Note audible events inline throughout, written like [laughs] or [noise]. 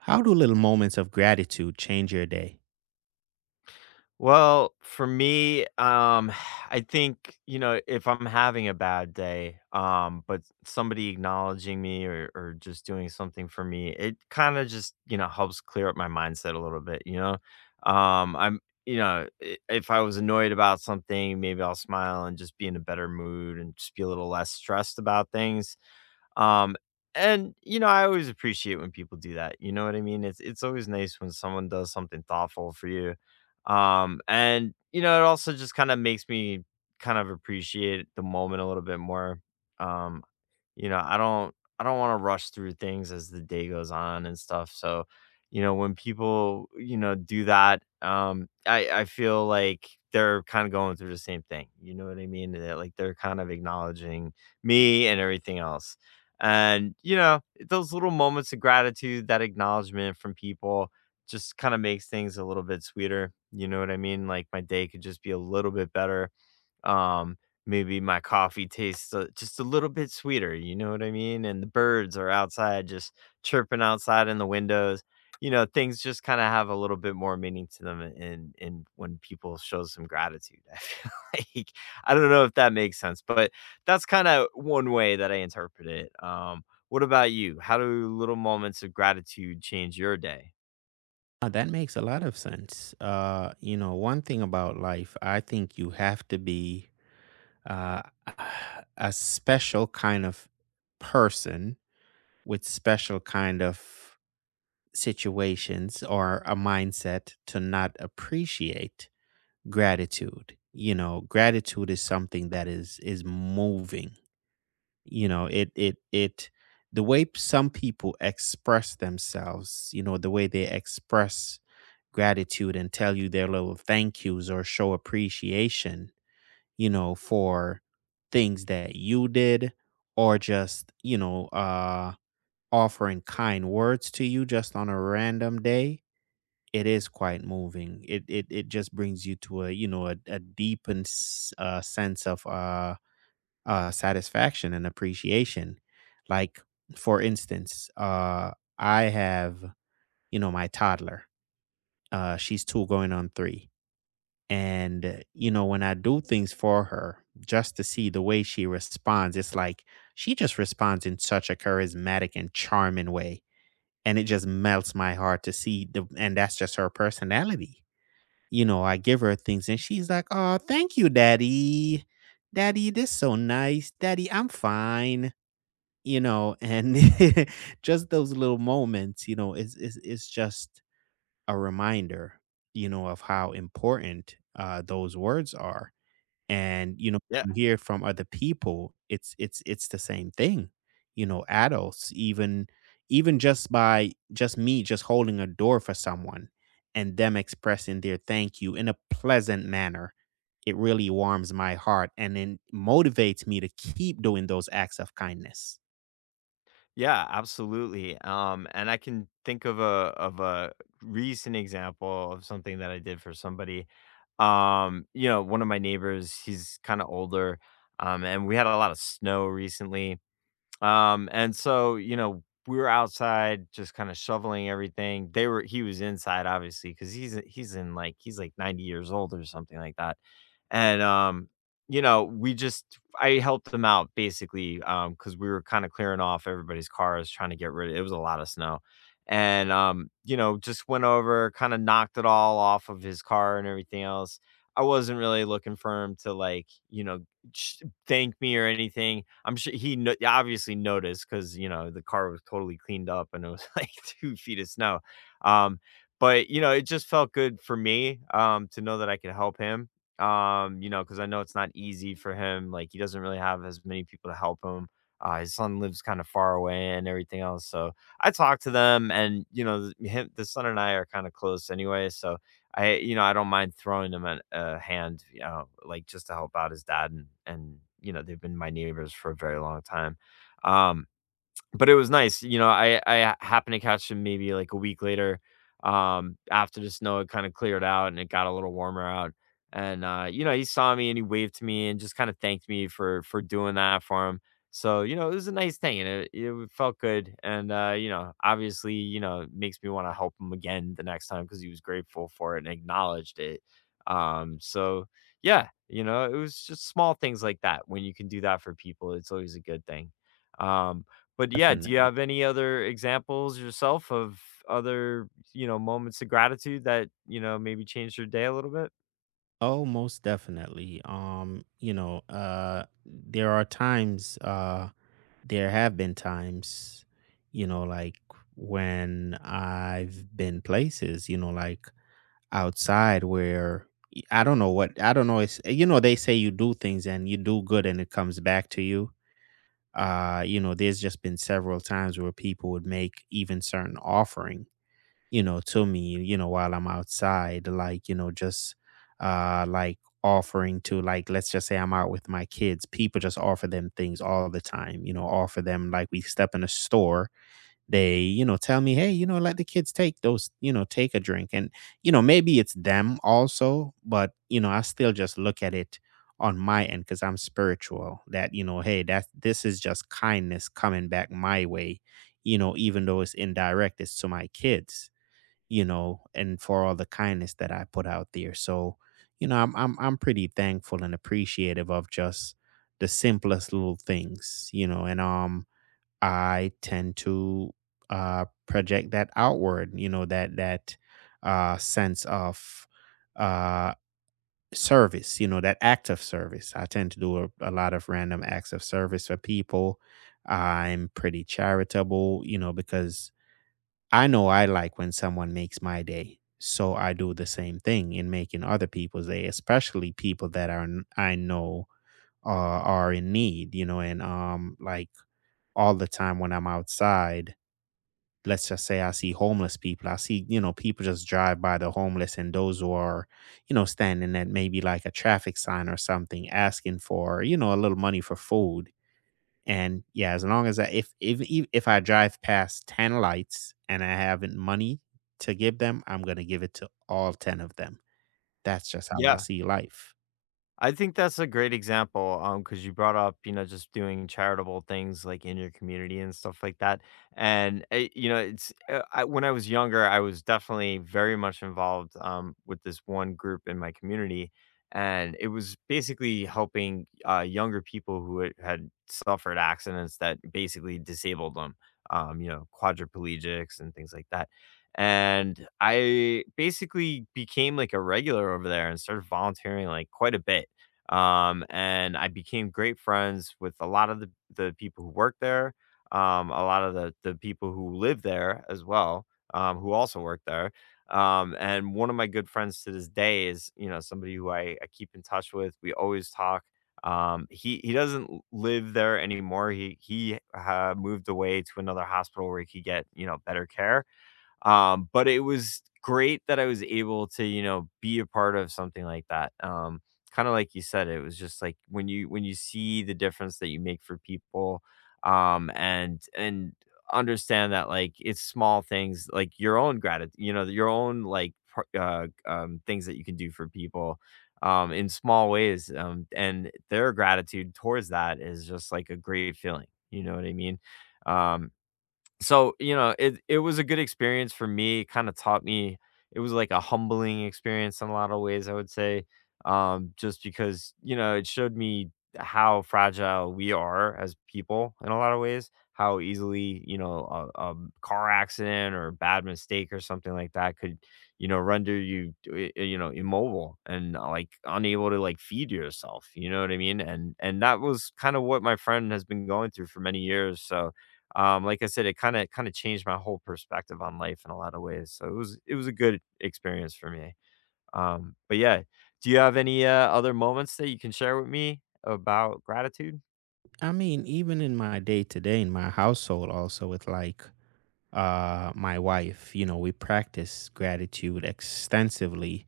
How do little moments of gratitude change your day? Well, for me, [sighs] I think, you know, if I'm having a bad day, but somebody acknowledging me or just doing something for me, it kind of just, you know, helps clear up my mindset a little bit, you know? I'm, you know, I- If I was annoyed about something, maybe I'll smile and just be in a better mood and just be a little less stressed about things. Um, and you know, I always appreciate when people do that. You know what I mean? It's always nice when someone does something thoughtful for you. And you know, it also just kind of makes me kind of appreciate the moment a little bit more. Um, you know, I don't want to rush through things as the day goes on and stuff. So, you know, when people, do that, I feel like they're kind of going through the same thing. You know what I mean? That like they're kind of acknowledging me and everything else. And, you know, those little moments of gratitude, that acknowledgement from people just kind of makes things a little bit sweeter. You know what I mean? Like my day could just be a little bit better um, maybe my coffee tastes just a little bit sweeter, you know what I mean? And the birds are outside just chirping outside in the windows. You know, things just kind of have a little bit more meaning to them and when people show some gratitude. [laughs] I feel like I don't know if that makes sense, but that's kind of one way that I interpret it. What about you? How do little moments of gratitude change your day? That makes a lot of sense. One thing about life, I think you have to be uh, [sighs] a special kind of person with special kind of situations or a mindset to not appreciate gratitude. You know, gratitude is something that is moving. You know it it it the way some people express themselves, you know, the way they express gratitude and tell you their little thank yous or show appreciation, you know, for things that you did or just, you know, offering kind words to you just on a random day, it is quite moving. It just brings you to a, you know, a deepened sense of satisfaction and appreciation. Like, for instance, I have, you know, my toddler. She's two going on three. And, you know, when I do things for her, just to see the way she responds, it's like she just responds in such a charismatic and charming way. And it just melts my heart to see the, and that's just her personality. You know, I give her things and she's like, oh, thank you, daddy. Daddy, this so nice. Daddy, I'm fine, you know. And [laughs] just those little moments, you know, is just a reminder, you know, of how important those words are. And you know, Yeah, you hear from other people, it's the same thing. You know, adults even, even just by just me just holding a door for someone and them expressing their thank you in a pleasant manner, it really warms my heart and it motivates me to keep doing those acts of kindness. Yeah, absolutely. And I can think of a recent example of something that I did for somebody. You know, one of my neighbors, he's kind of older, and we had a lot of snow recently. And so, you know, we were outside just kind of shoveling everything. They were He was inside obviously because he's in like he's like 90 years old or something like that. And, you know, we just I helped them out basically, because we were kinda clearing off everybody's cars, trying to get rid of it was a lot of snow. And, you know, just went over, kinda knocked it all off of his car and everything else. I wasn't really looking for him to, like, you know, sh thank me or anything. I'm sure he no obviously noticed, because you know, the car was totally cleaned up and it was [laughs] like two feet of snow. Um, but, you know, it just felt good for me, to know that I could help him you know, because I know it's not easy for him. Like he doesn't really have as many people to help him. His son lives kind of far away and everything else. So I talk to them, and you know, him, the son and I are kind of close anyway. So I don't mind throwing him a hand, you know, like just to help out his dad, and you know, they've been my neighbors for a very long time. Um, but it was nice. You know, I happened to catch him maybe like a week later, after the snow had kind of cleared out and it got a little warmer out. And you know, he saw me and he waved to me and just kind of thanked me for doing that for him. So you know, it was a nice thing and it felt good. And you know, obviously, you know, it makes me want to help him again the next time because he was grateful for it and acknowledged it. So yeah, you know, it was just small things like that. When you can do that for people, it's always a good thing. Um, but yeah, do you Definitely. have any other examples yourself of other, you know, moments of gratitude that, you know, maybe changed your day a little bit? Oh, most definitely. You know, there are times, there have been times, you know, like when I've been places, you know, like outside where I don't know what, I don't know, it's, you know, they say you do things and you do good and it comes back to you. You know, there's just been several times where people would make even certain offerings, you know, to me, you know, while I'm outside, like, you know, just like offering to, like, let's just say I'm out with my kids, people just offer them things all the time, you know, offer them, like, we step in a store, they, you know, tell me, "Hey, you know, let the kids take those, you know, take a drink." And you know, maybe it's them also, but you know, I still just look at it on my end cuz I'm spiritual that, you know, hey, that this is just kindness coming back my way, you know, even though it's indirect, it's to my kids, you know, and for all the kindness that I put out there. So, you know, I'm pretty thankful and appreciative of just the simplest little things, you know. And um, I tend to project that outward, you know, that sense of uh service, you know, that act of service. I tend to do a lot of random acts of service for people. I'm pretty charitable, you know, because I know I like when someone makes my day, so I do the same thing in making other people's day, especially people that are I know are in need, you know. And um, like, all the time when I'm outside, let's just say I see homeless people, I see, you know, people just drive by the homeless and those who are, you know, standing at maybe like a traffic sign or something asking for, you know, a little money for food. And yeah, as long as I, if I drive past 10 lights and I haven't money to give them, I'm gonna give it to all 10 of them. That's just how I Yeah. see life. I think that's a great example, because you brought up, you know, just doing charitable things, like, in your community and stuff like that, and, you know, it's I when I was younger, I was definitely very much involved, with this one group in my community, and it was basically helping, younger people who had suffered accidents that basically disabled them, you know, quadriplegics and things like that, and I basically became, like, a regular over there and started volunteering, like, quite a bit. And I became great friends with a lot of the people who work there, a lot of the people who live there as well, who also work there. And one of my good friends to this day is, you know, somebody who I keep in touch with. We always talk. He doesn't live there anymore. He moved away to another hospital where he could get, you know, better care but it was great that I was able to, you know, be a part of something like that. Kind of like you said, it was just like when you see the difference that you make for people, and understand that like it's small things like your own gratitude, you know, your own like things that you can do for people in small ways. And their gratitude towards that is just like a great feeling. You know what I mean? Um, so, you know, it was a good experience for me, kinda taught me it was like a humbling experience in a lot of ways, I would say, just because, you know, it showed me how fragile we are as people in a lot of ways, how easily, you know, a car accident or a bad mistake or something like that could, you know, render you, you know, immobile and, like, unable to, like, feed yourself, you know what I mean? And that was kind of what my friend has been going through for many years, so like I said, it kinda changed my whole perspective on life in a lot of ways, so it was a good experience for me. But yeah, do you have any, other moments that you can share with me about gratitude? I mean, even in my day to day in my household also with like my wife, you know, we practice gratitude extensively,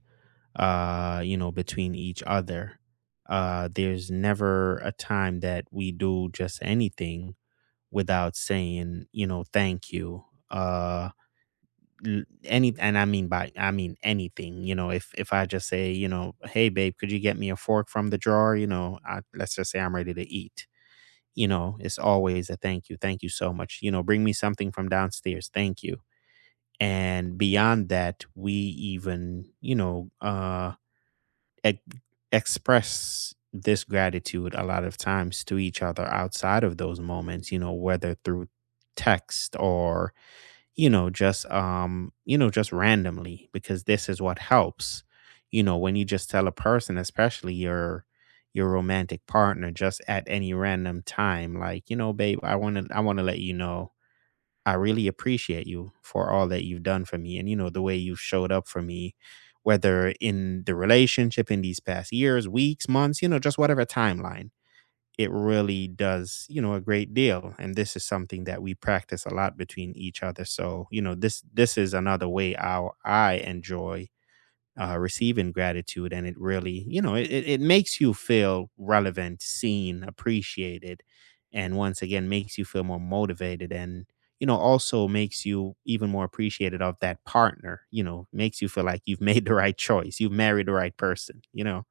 you know, between each other. There's never a time that we do just anything without saying, you know, thank you. Uh any, and I mean anything. You know, if I just say, you know, hey babe, could you get me a fork from the drawer, you know, I, let's just say I'm ready to eat, you know, it's always a thank you, thank you so much, you know, bring me something from downstairs, thank you. And beyond that, we even, you know, ex- express this gratitude a lot of times to each other outside of those moments, you know, whether through text or, you know, just um, you know, just randomly, because this is what helps, you know, when you just tell a person, especially your romantic partner just at any random time, like, you know, babe, I want to let you know I really appreciate you for all that you've done for me, and you know, the way you showed up for me, whether in the relationship, in these past years, weeks, months, you know, just whatever timeline, it really does, you know, a great deal. And this is something that we practice a lot between each other. So, you know, this is another way how I enjoy receiving gratitude. And it really, you know, it makes you feel relevant, seen, appreciated, and once again makes you feel more motivated. And you know, also makes you even more appreciated of that partner, you know, makes you feel like you've [laughs] made the right choice, you've married the right person, you know.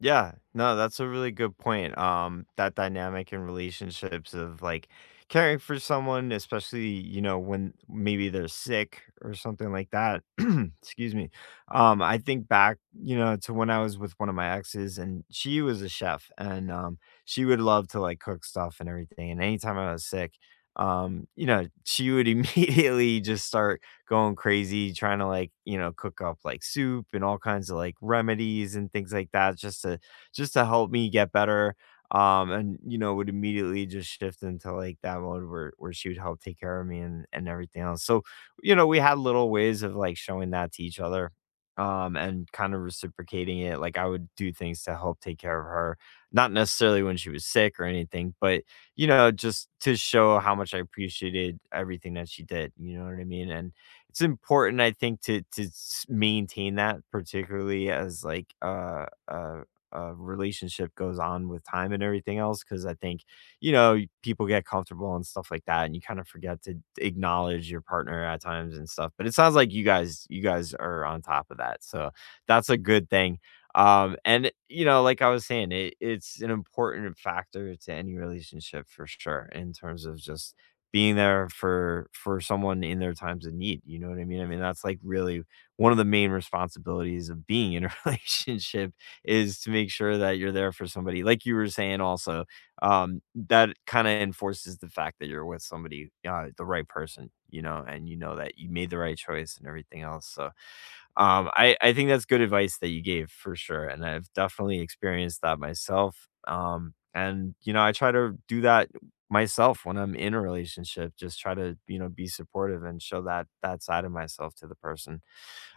Yeah, no, that's a really good point. That dynamic in relationships of like caring for someone, especially, you know, when maybe they're sick or something like that. [clears throat] Excuse me. I think back, you know, to when I was with one of my exes and she was a chef and she would love to like cook stuff and everything. And anytime I was sick, you know, she would [laughs] immediately just start going crazy trying to like, you know, cook up like soup and all kinds of like remedies and things like that just to help me get better. And you know, would immediately just shift into like that mode where she would help take care of me and everything else. So, you know, we had little ways of like showing that to each other and kind of reciprocating it like I would do things to help take care of her not necessarily when she was sick or anything but you know just to show how much I appreciated everything that she did you know what I mean and it's important I think to maintain that particularly as like a relationship goes on with time and everything else because I think you know people get comfortable and stuff like that and you kind of forget to acknowledge your partner at times and stuff but it sounds like you guys are on top of that so that's a good thing and you know like I was saying it, it's an important factor to any relationship for sure in terms of just being there for someone in their times of need, you know what I mean? I mean, that's, like, really one of the main responsibilities of being in a [laughs] relationship is to make sure that you're there for somebody. Like you were saying also, that kinda enforces the fact that you're with somebody, the right person, you know, and you know that you made the right choice and everything else, so I think that's good advice that you gave for sure, and I've definitely experienced that myself. And you know, I try to do that myself when I'm in a relationship, just try to, you know, be supportive and show that that side of myself to the person.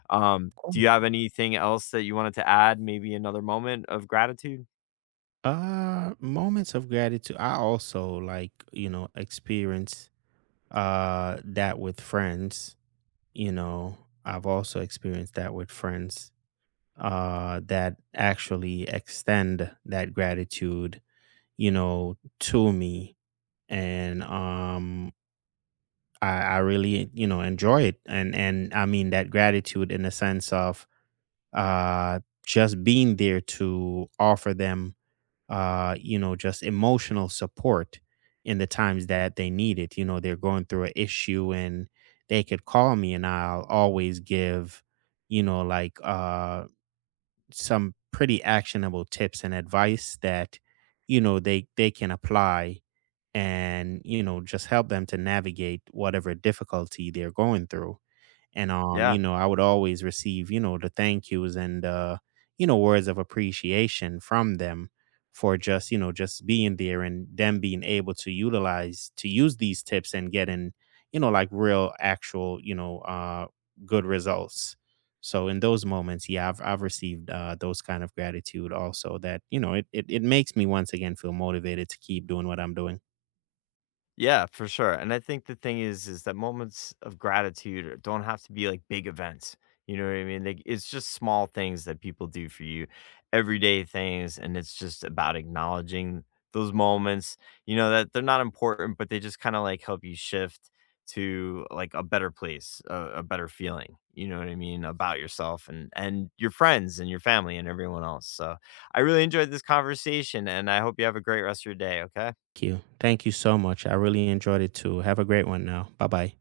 Do you have anything else that you wanted to add? Maybe another moment of gratitude? Moments of gratitude. I also like, you know, experience that with friends. You know, I've also experienced that with friends that actually extend that gratitude, you know, to me. And um, I, I really, you know, enjoy it. And I mean that gratitude in the sense of uh just being there to offer them you know, just emotional support in the times that they need it. You know, they're going through an issue and they could call me and I'll always give, you know, like some pretty actionable tips and advice that, you know, they can apply and, you know, just help them to navigate whatever difficulty they're going through. And um, Yeah. you know, I would always receive, you know, the thank yous and you know, words of appreciation from them for just, you know, just being there, and them being able to utilize to use these tips and getting, you know, like real actual, you know, good results. So in those moments, yeah, I've received those kind of gratitude also that, you know, it makes me once again feel motivated to keep doing what I'm doing. Yeah, for sure. And I think the thing is that moments of gratitude don't have to be like big events. You know what I mean? Like it's just small things that people do for you, everyday things, and it's just about acknowledging those moments. You know that they're not important, but they just kind of like help you shift to like a better place, a better feeling. You know what I mean about yourself and your friends and your family and everyone else. So I really enjoyed this conversation, and I hope you have a great rest of your day. Okay. Thank you, thank you so much, I really enjoyed it too. Have a great one now. Bye bye.